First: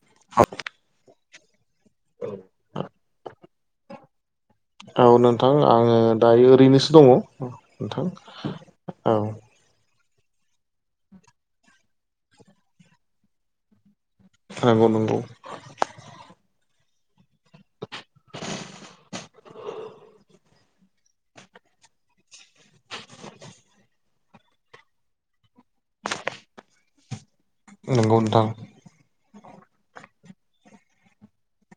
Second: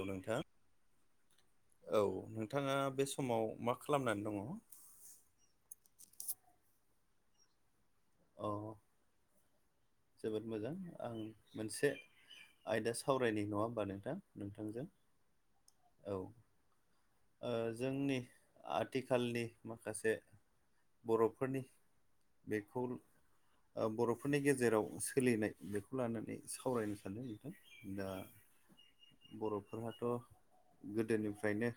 औ नोंथां औ नोंथाङा बे समाव मा खालामनानै दङ? औ नोंथां आङो दायो ओरैनोसो दङ औ नोंथां। औ औ जोबोद मोजां आं मोनसे आयदा सावरायनि नङा होमबा नोंथां नोंथांजों नंगौ नंगौ औ ओ जोंनि आथिखालनि माखासे बर'फोरनि दैखर ओ बर'फोरनि गेजेराव सोलिनाय बेखौ लानानै सावरायनो सानदों। दा नंगौ नोंथां बर'फोराथ' गोदोनिफ्रायनो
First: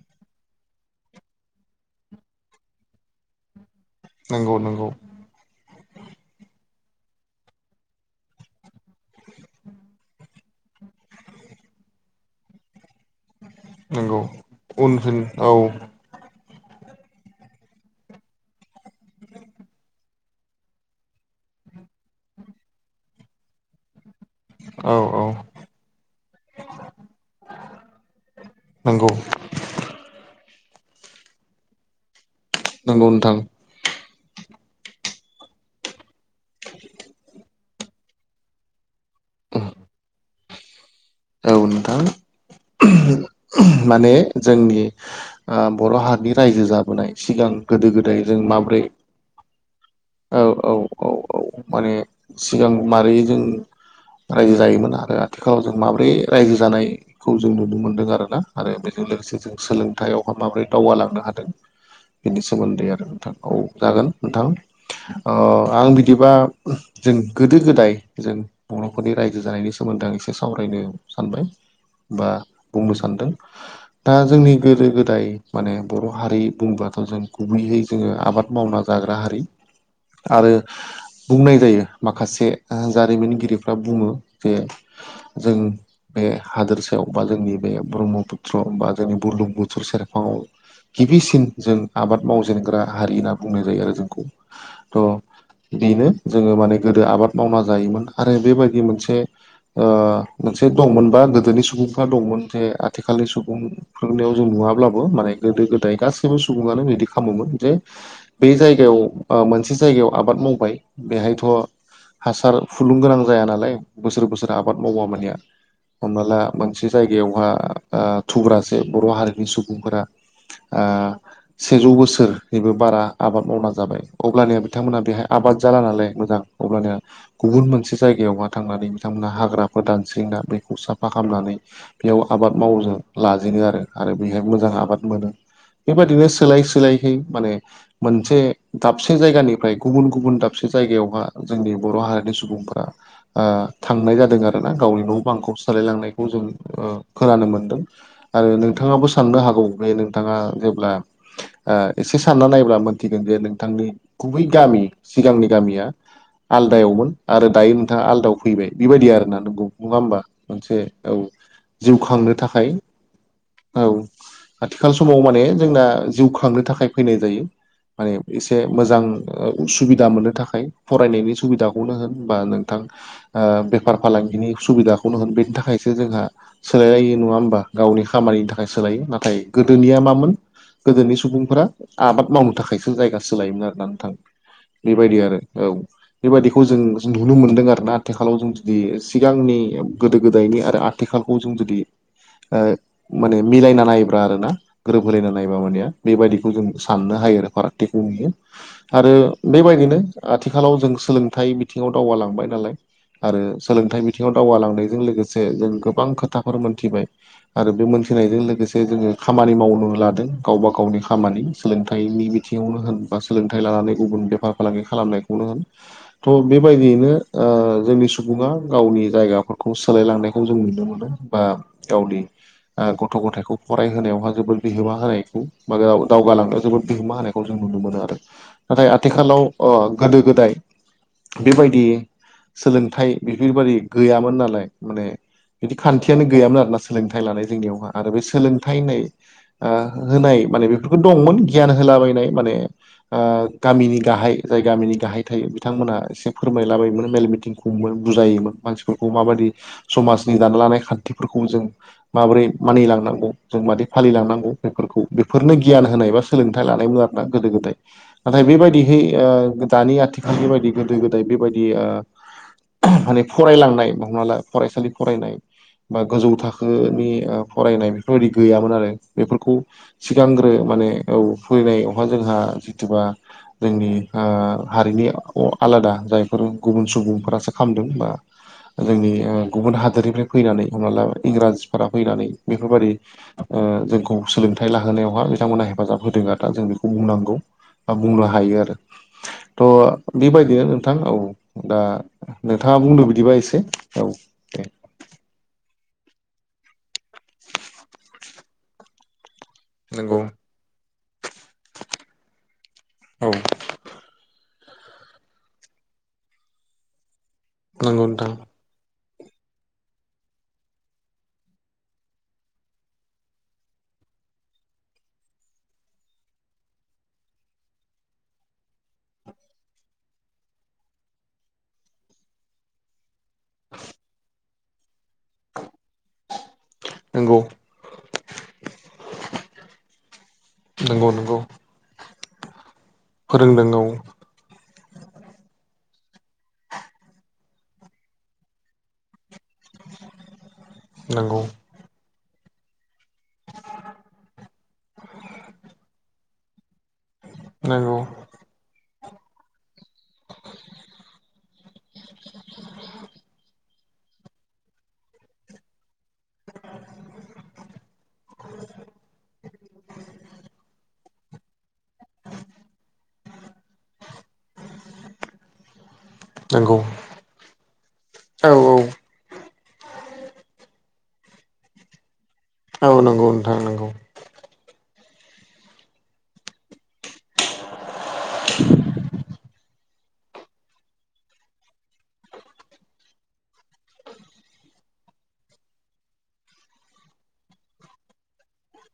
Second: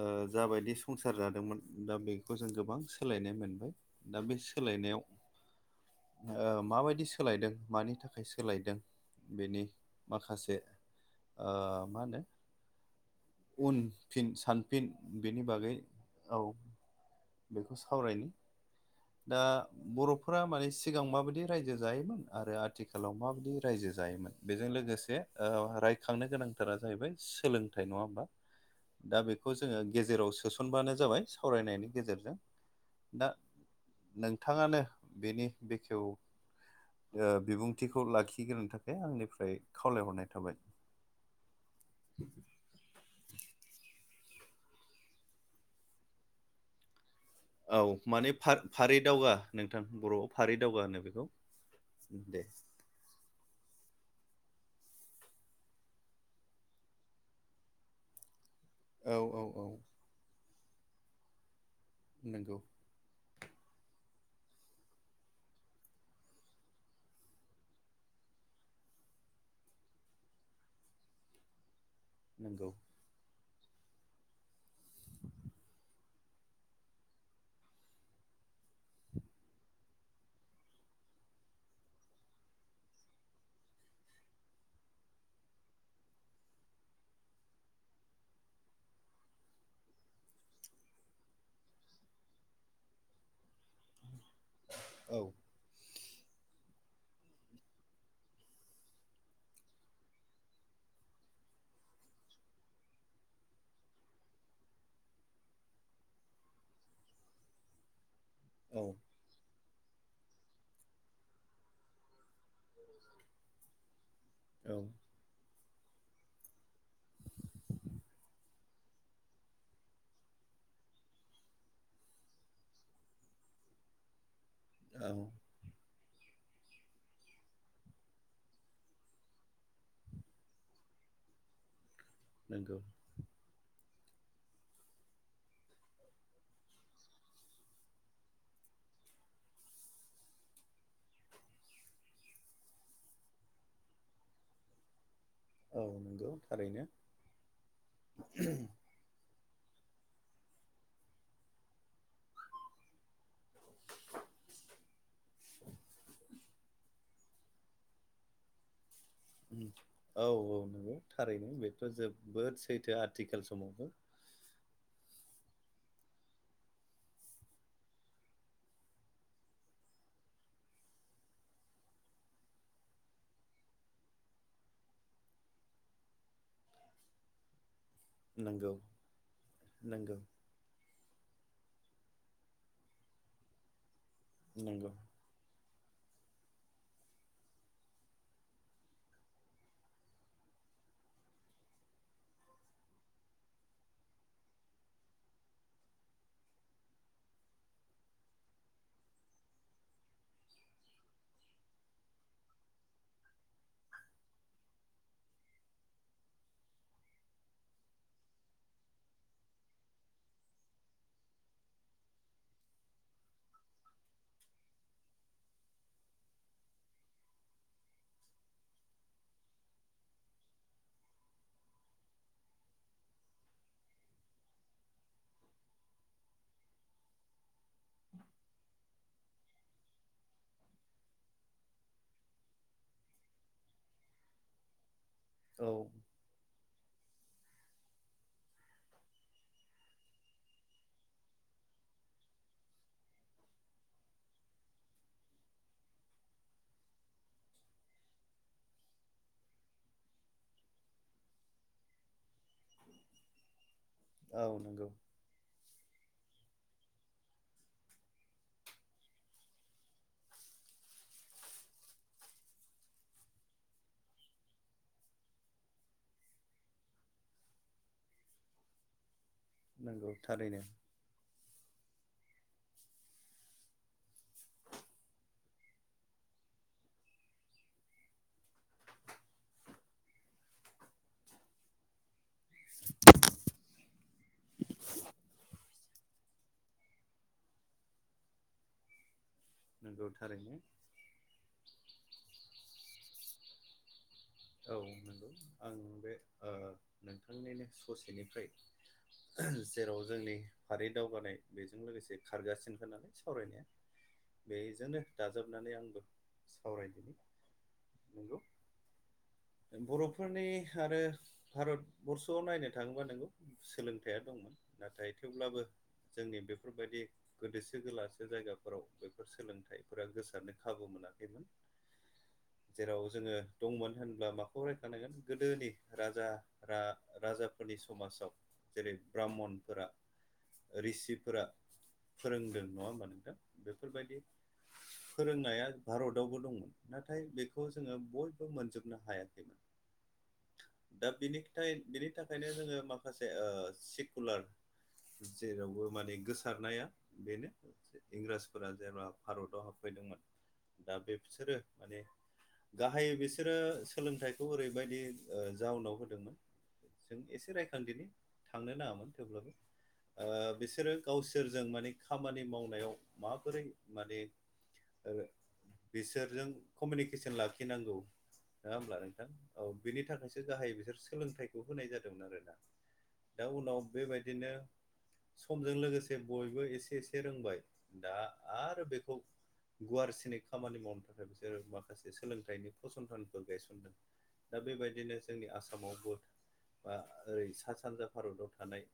ओ जाबायदि संसार जादोंमोन दा बेखौ जों गोबां सोलायनाय मोनबाय। दा बे नंगौ नंगौ सोलायनायाव ओ माबायदि सोलायदों मानि थाखाय सोलायदों बेनि माखासे ओ मा होनो उन नंगौ फिन सानफिन उनफिन बेनि औ बागै औ बेखौ सावरायनो। दा बर'फोरा माने सिगां माबायदि रायजो जायोमोन आरो आथिखालाव माबायदि रायजो जायोमोन? बेजों औ लोगोसे औ ओ रायखांनो गोनांथारा जाहैबाय सोलोंथाइ नङा होमबा? नोंगौ दा बेखौ जोङो गेजेराव सोसनबानो जाबाय सावरायनायनि गेजेरजों। नंगौ दा नोंथां नोंथाङानो बेनि बेखेव ओ बिबुंथिखौ लाखिग्रोनो थाखाय आंनिफ्राय खावलायहरनाय थाबाय। औ नोंथां माने जोंनि आ बर' हारिनि रायजो जाबोनाय सिगां गोदो औ गोदाय माने जों फा- माब्रै फारि दावगा नोंथां बर'आव औ फारि औ दावगा होनो औ बेखौ औ माने दे सिगां मारै जों रायजो जायोमोन आरो आथिखालाव जों माब्रै रायजो जानायखौ जों नुनो मोनदों आरोना आरो बेजों औ लोगोसे जों औ सोलों थायावहा माबोरै दावगालांनो हादों बेनि नंगौ सोमोन्दै आरो नोंथां औ जागोन नोंथां। अ आं बिदिबा जों गोदो गोदाय जों बर'फोरनि रायजो जानायनि सोमोन्दै आं एसे सावरायनो सानबाय बा नंगौ बुंनो सानदों। [inaudible] दा जोंनि गोदो गोदाय माने बर' हारि बुंबाथ' जों गुबैयै जोङो आबाद मावना जाग्रा हारि। आरो बुंनाय जायो माखासे जारिमिनगिरिफ्रा बुङो जे जों बे हादोरसायाव बा जोंनि बे ब्रह्मपुत्र बा जोंनि बुरलुं बुथुर सेरफाङाव गिबिसिन जों आबाद मावजेनग्रा हारि होनना बुंनाय जायो आरो जोंखौ औ बेनो जोङो माने गोदो आबाद मावना जायोमोन आरो बेबायदि मोनसे ओ मोनसे दंमोनबा गोदोनि सुबुंफ्रा दंमोन जे आथिखालनि सुबुं फोरोंनायाव जों नुङाब्लाबो माने गोदो गोदाय गासैबो सुबुङानो बिदि खामोमोन जे बे औ जायगायाव ओ मोनसे जायगायाव आबाद मावबाय बेहायथ' हासार फुलुं गोनां जाया नालाय बोसोर बोसोर आबाद औ मावबा मानिया हमना ला मोनसे जायगायावहा आ थुब्रासे बर' हारिनि सुबुंफोरा आ सेजौ बोसोरनिबो बारा आबाद मावना जाबाय अब्लानिया बिथांमोना बेहाय औ आबाद जाला नालाय मोजां अब्लानिया गुबुन मोनसे जायगायावहा थांनानै बिथांमोनहा हाग्रा गोदानस्रिंना बेखौ साफा खालामनानै बेयाव आबाद मावो नंगौ जों। लाजेनो आरो आरो बेहाय मोजां आबाद मोनो बेबायदिनो सोलाय सोलायहै माने मोनसे दाबसे जायगानिफ्राय गुबुन गुबुन दाबसे जायगायावहा जोंनि बर' हारिनि सुबुंफोरा आ थांनाय जादों आरो। गावनि न' बांखौ औ सालायलांनायखौ नंगौ जों थारैनो ओ खोनानो मोनदों आरो नोंथाङाबो साननो हागौ बे नोंथाङा जेब्ला आ एसे सानना नायोबब्ला मोनथिगोन जे नोंथांनि गुबै गामि सिगांनि गामिया आलदायावमोन आरो दायो नोंथाङा आलदायाव फैबाय बेबायदि आरोना। उम। नङा होमबा औ औ मोनसे नंगौ औ थारैनो बेथ' जिउ खांनो जोबोद थाखाय सैथो आथिखाल समावबो औ आथिखाल समाव माने जोंना जिउ खांनो थाखाय फैनाय जायो माने एसे मोजां उसुबिदा मोननो थाखाय फरायनायनि सुबिदाखौनो होन बा नोंथां ओ बेफार फालांगिनि सुबिदाखौनो होन बेनि थाखायसो जोंहा सोलायलायो नङा होमबा गावनि खामानिनि थाखाय नंगौ सोलायो नाथाय गोदोनिया नंगौ मामोन गोदोनि सुबुंफोरा आबाद मावनो थाखायसो जायगा सोलायोमोन आरोना नोंथां नंगौ बेबायदि आरो। औ बेबायदिखौ जों जों नुनो मोनदों आरो ना आथिखालाव जों दि सिगांनि गोदो गोदायनि आरो आथिखालखौ जों जुदि ओ माने मिलायना नायोब्रा आरो ना। गोरोब होलायना नायबा ओमबानिया बेबायदिखौ जों साननो हायो आरो फारागथिखौ नुयो। आरो बेबायदिनो आथिखालाव जों सोलोंथाइ बिथिङाव दावगालांबाय नालाय। आरो सोलोंथाइ बिथिङाव दावगालांनायजों लोगोसे जों गोबां खोथाफोर मोनथिबाय। आरो बे मोनथिनायजों लोगोसे जोङो खामानि मावनो लादों गावबा गावनि खामानि सोलोंथाइनि बिथिङावनो होन बा सोलोंथाइ लानानै गुबुन बेफार फालांगि खालामनायखौनो होन। थ' बेबायदियैनो ओ जोंनि स सुबुङा गावनि जायगाफोरखौ सोलायलांनायखौ जों नुनो मोनो बा गावनि ओ गथ' गथायखौ फरायहोनायावहा जोबोर बिहोमा होनायखौ माबायाव दावगालांनायाव जोबोद बिहोमा होनायखौ जों नुनो मोनो आरो। नाथाय आथिखालाव अ गोदो गोदाय बेबायदि सोलों थाइ बेफोरबायदि गैयामोन नालाय माने औ बिदि खान्थियानो गैयामोन आरो ना। सो सोलोंथाइ लानाय जोंनियावहा आरो बे सोलोंथाइ होननाय ओ होनाय माने बेफोरखौ दंमोन गियान होलाबायनाय माने ओ गामिनि गाहाय जाय गामिनि गाहाय थायो बिथांमोनहा एसे फोरमायलाबायोमोन मेल मिटिं हमो बुजायोमोन। मानसिफोरखौ माबायदि समाजनि दाना लानाय खान्थिफोरखौ जों माबोरै मानिलांनांगौ जों मादि फालिलांनांगौ औ नंगौ बेफोरखौ। बेफोरनो गियान होनाय एबा सोलोंथाइ लानायमोन आरो ना गोदो गोदाय। नाथाय बेबायदिहै ओ दानि आथिखालनि बायदि गोदो गोदाय बेबायदि ओ माने फरायलांनाय हमना ला फरायसालि फरायनाय बा गोजौ थाखोनि ओ फरायनाय बेफोरबायदि गैयामोन आरो। बेफोरखौ नंगौ सिगांग्रो थारैनो माने औ फैनायावहा जोंहा जितुबा जोंनि ओ हारिनि अ-आलादा जायफोर गुबुन सुबुंफोरा सो खालामदों बा जोंनि ओ गुबुन हादोरनिफ्राय फैनानै हमना ला इंराजफोरा फैनानै बेफोरबादि ओ जोंखौ सोलोंथाइ लाहोनायावहा बिथांमोनहा हेफाजाब होदों आरो ना जों बेखौ बुंनांगौ। बा बुंनो हायो आरो। नंगौ थ' थारैनो बेबायदिनो नोंथां। औ, दा नोंथाङा बुंदों बिदिबा एसे, औ। दे औ नंगौ आं बे ओ नोंथांनिनो ससेनिफ्राय जेराव नंगौ जोंनि फारि दावगानाय बेजों लोगोसे खारगासिनखा नालाय औ सावरायनाया। बेजोंनो दाजाबनानै आंबो सावरायदिनि। नंगौ नोंथां। बर'फोरनि आरो भारत बरर्स'आव नायनो थाङोबा नोंगौ। सोलोंथाइया दंमोन नाथाय थेवब्लाबो जोंनि बेफोरबायदि गोदोसो गोलासे जायगाफोराव बेफोर सोलोंथाइफोरा गोसारनो खाबु मोनाखैमोन। जेराव जोङो दंमोन होनब्ला मा खौ रायखांनांगोन गोदोनि राजा नंगौ रा-राजाफोरनि समाजाव जेरै ब्राह्मनफोरा, नंगौ रिशिफोरा फोरोंदों नङा होमबा नोंथां? फोरोंदों औ बेफोरबायदि फोरोंनाया भारतावबो दंमोन। नाथाय बेखौ जोङो बयबो मोनजोबनो हाया खैमोन। दा बिनि नंगौ थाय बिनि थाखायनो जोङो माखा खासे ओ सेकुलार जेरावबो माने गोसारनाया बेनो नंगौ इंराजफोरा जेब्ला भारतआव हाबफैदोंमोन दा बेबसोरो माने गाहायै बेसोरो सोलोंथाइखौ ओरैबायदि ओ जाउनाव हो दोंमोन। जों एसे रायखांदिनि थांनो नाङामोन थेवब्लाबो ओ बिसोरो गावसोरजों माने खामानि मावनायाव माबोरै माने ओ बिसोरजों नंगौ कमिउनिकेसन लाखिनांगौ। औ नोङा होमब्ला औ नोंथां औ बिनि थाखायसो गाहाय बिसोर सोलोंथाइखौ होनाय जादोंमोन आरोना। औ नंगौ दा नोंथां उनाव नंगौ बेबायदिनो। समजों लोगोसे बयबो एसे एसे रोंबाय दा आरो बेखौ। गुवारसिनै खामानि मावनो थाखाय बिसोरो माखासे सोलोंथाइनि फसंथानफोर गायसनदों। दा बेबायदिनो जोंनि आसामावबो। बा ओरै सा सानजा भारताव थानाय।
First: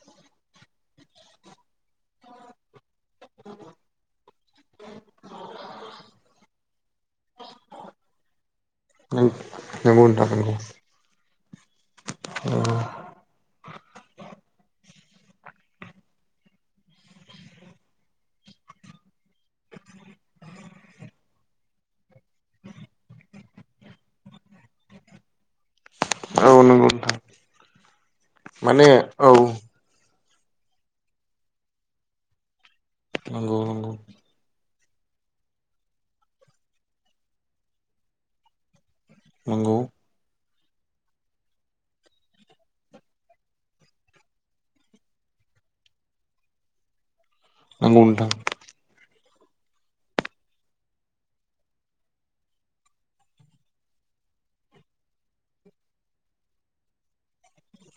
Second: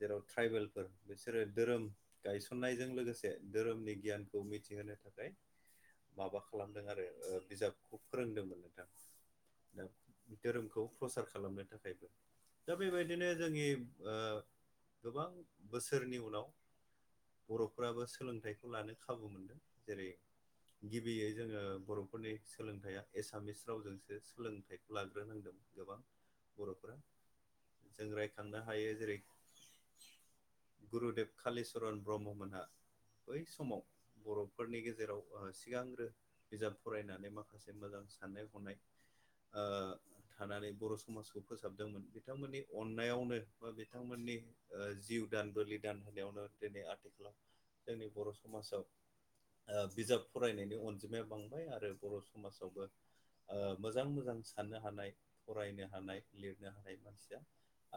जेराव ट्राइबेलफोर बिसोरो धोरोम गायसननायजों लोगोसे धोरोमनि गियान। खौ मिथिहोनो थाखाय माबा खालामदों आरो ओ बिजाबखौ फोरोंदोंमोन। नोंथां नंगौ नोंथां नंगौ धोरोमखौ प्रसार खालामनो थाखायबो। दा बेबायदिनो जोंनि ओ गोबां बोसोरनि उनाव। बर'फ्राबो सोलोंथाइखौ लानो खाबु मोनदों जेरै। गिबियै जोङो बर'फोरनि सोलोंथाइया एसामिस। रावजोंसो सोलोंथाइखौ लाग्रोनांदों गोबां औ नंगौ बर'फोरा नोंथां जों राय। थांनो माने हायो जेरै औ गुरुदेब कालिसरण ब्रह्म मोना। बै नंगौ समाव। नंगौ बर'फोरनि गेजेराव सिगांग्रो बिजाब फरायनानै माखासे मोजां साननाय। हनाय नंगौ ओ। थानानै बर' समाजखौ फोसाबदोंमोन बिथांमोननि अननायावनो बा बिथांमोननि। ओ जिउ दान बोलि दान होनायावनो दिनै आथिखालाव नंगौ जोंनि नोंथां बर' समाजाव। ओ बिजाब फरायनायनि अनजिमाया बांबाय आरो बर' समाजावबो। ओ मोजां मोजां साननो हानाय फरायनो हानाय लिरनो हानाय मानसिया।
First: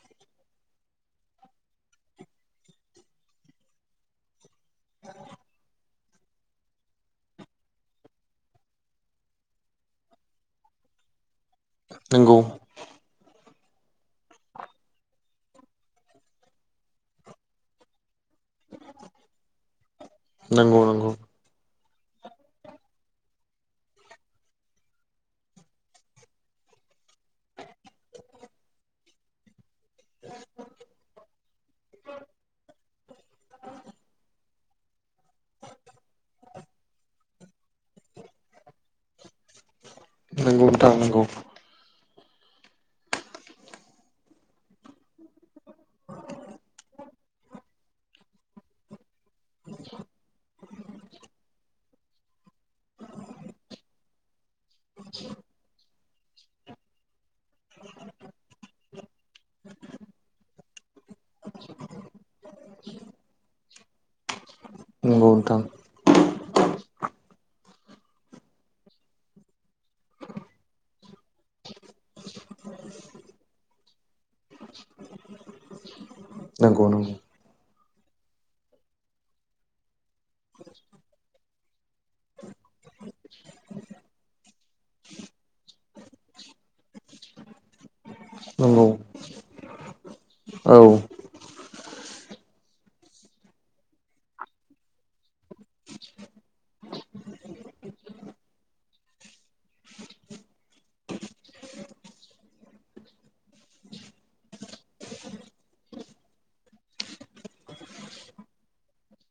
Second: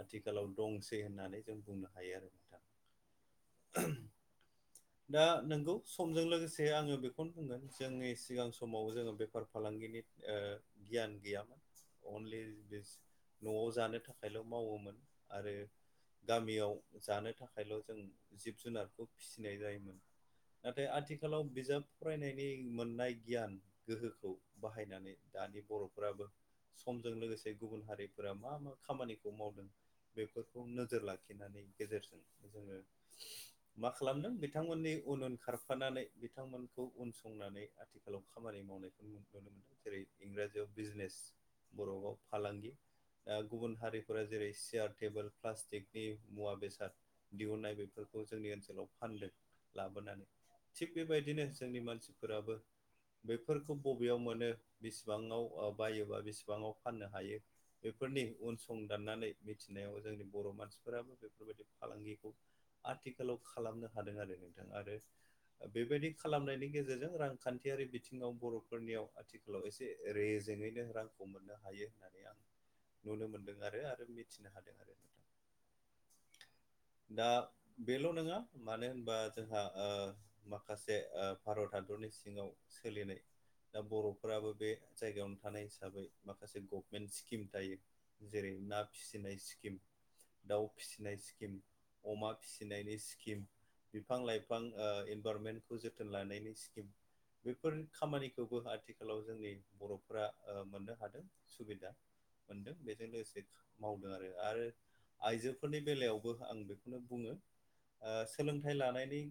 आथिखालाव दंसै होननानै जों बुंनो हायो आरो नोंथां। [inaudible] दा नोंगौ समजों लोगोसे आङो बेखौनो बुंगोन जोंनि सिगां समाव जोङो बेफार फालांगिनि। ओ गियान गैयामोन नंगौ अनलिबिस। न'आव जानो थाखायल' मावोमोन आरो। गामियाव जानो थाखायल' जों जिब- जुनारखौ फिसिनाय जायोमोन। नंगौ नाथाय नंगौ आथिखालाव बिजाब फरायनायनि मोनानाय गियान गोहोखौ बाहाय माने दानि बर'फ्राराबो। समजों लोगोसे गुबुन हारिफोरा मा मा खामानिखौ मावदों। बेफोरखौ नोजोर लाखिनायनि गेजेरजों जोङो। मा खालामदों बिथांमोनि उन उन खारफानानै बिथांमोनखौ उनसंनानै आथिखालाव खामानि मावनायखौ नुनो मोनदों। जेरै नंगौ इंराजियाव नोंथां बिजनेस नंगौ बर'आव फालांगि। ओ गुबुन हारिफोरा जेरै सियार टेबोल प्लास्टिकनि मुवा बेसाद। दिहुननाय बेफोरखौ जोंनि ओनसोलाव फानदों लाबोनानै। थिग बेबायदिनो जोंनि मानसिफोराबो बेफोरखौ बबेयाव मोनो बिसिबाङाव ओ बायोबा बेसेबांङाव फाननो हायो। बेफोरनि उन सं दाननानै मिथिनायाव जोंनि बर' मानसिफोराबो बेफोरबायदि फालांगिखौ। आथिखालाव खालामनो हादों नोंथां आरो। नंगौ नोंथां बेबायदि खालामनायनि गेजेरजों रांखान्थियारि बिथिङाव बर'फोरनियाव आथिखा। आखालाव एसे रेजेङैनो रांखौ मोननो हायो होननानै आं। नुनो मोनदों आरो आरो मिथिनो हादों आरो नंगौ नंगौ नोंथां दा बेल' नङा मानो होनबा जोंहा ओ माखासे ओ भारत हादरनि सिङाव सोलिनाय दा बर' फोराबो बे जायगायावनो थानाय हिसाबै माखासे गभमेन्ट स्किम थायो। जेरै ना नंगौ फिसिनाय स्किम। दाउ औ फिसिनाय स्किम अमा फिसिनायनि स्किम बिफां लाइफां ओ इनभारमेन्टखौ जोथोन लानायनि स्किम। बेफोर खामानिखौबो आथिख खालाव जोंनि बर'फ्रा ओ मोननो हादों सुबिदा। मोनदों बेजों लोगोसे मावदों आरो आरो आइजोफोरनि बेलायावबो आं बेखौनो बुङो ओ सोलोंथाइ लानायनि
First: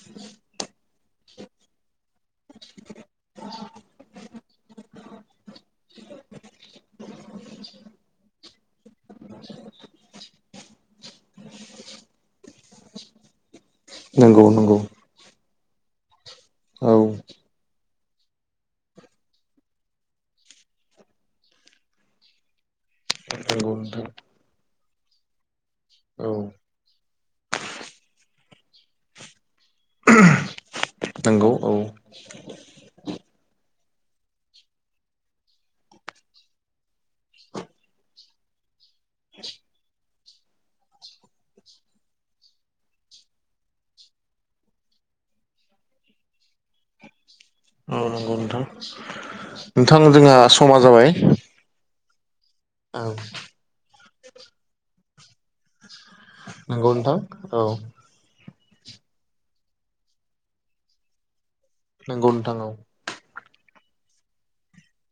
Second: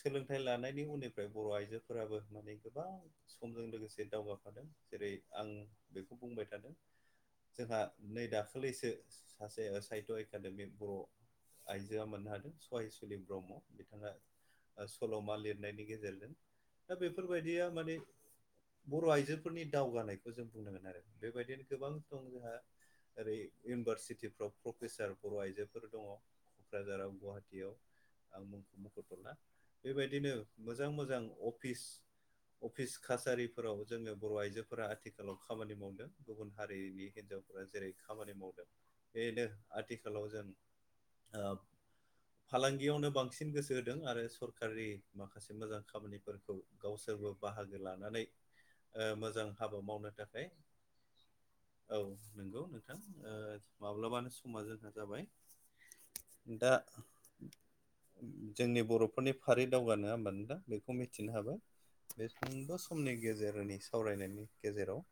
सोलोंथाइ लानायनि उननिफ्राय बर' आयजोफोराबो माने गोबां स समजों लोगोसे दावगाफादों जेरै आं बेखौ बुंबाय थादों। जोंहा नै दाखालिसो सासे साहित्य एकादेमि बर' आइजोआ मोननो हादों सहायसुलि ब्रह्म। बिथाङा नंगौ नंगौ ओ सल'मा लिरनायनि गेजेरजों औ दा बेफोरबायदिया माने बर' आइजोफोरनि दावगानायखौ जों बुंनांगोन आरो बेबायदिनो गोबां दं जोंहा ओरै नंगौ नोंथां इउनिभारसिटिफ्राव प्रफेसार बर' आइजोफोर दङ। औ क'क्राझाराव गुवाहाटियाव। आं मुंखौ मुंख'थ'ला बेबायदिनो मोजां मोजां नंगौ औ अफिस अफिस कासारिफोराव जोङो बर' आइजोफोरा आथिखालाव खामानि मावनो गुबुन हारिनि हिन्जाव फ्रा जेरै खामानि मावदों बेनो आथिखालाव जों ओब फालांगियावनो बांसिन गोसो होदों आरो सरकारि माखासे मोजां खामानिफोरखौ गावसोरबो बाहागो औ लानानै नंगौ नोंथां ओ मोज नोंथां जोंहा समा जाबाय औ नंगौ नोंथां औ ओ माब्लाबानो समा जोंहा जाबाय। दा नंगौ नोंथां औ जोंनि बर'फोरनि फारि दावगा नङा होमबा नोंथां बेखौ मिथिनो हाबाय। बे नंगौ नोंथां औ सुंद' समनि गेजेरनि सावरायनायनि गेजेराव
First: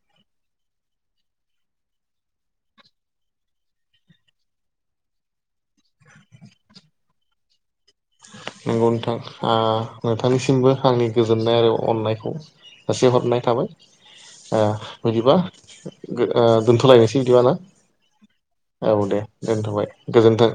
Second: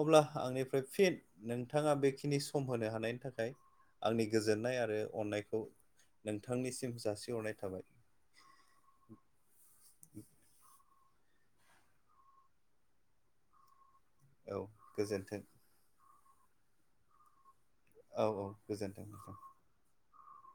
अब्ला आंनिफ्राय फिन नोंथाङा बेखिनि सम होनो हानायनि थाखाय आंनि गोजोननाय आरो अननायखौ नोंथानिसिम जासिहरनाय थाबाय। नंगौ नोंथां। ओ नोंथांनिसिमबो आंनि गोजोननाय आरो अननायखौ जासिहरनाय थाबाय। औ ओ बिदिबा गोजोन्थों गो ओ दोनथलायनोसै इदिबा ना? औ औ गोजोन्थों दे नोंथां दोनथ'बाय गोजोन्थों।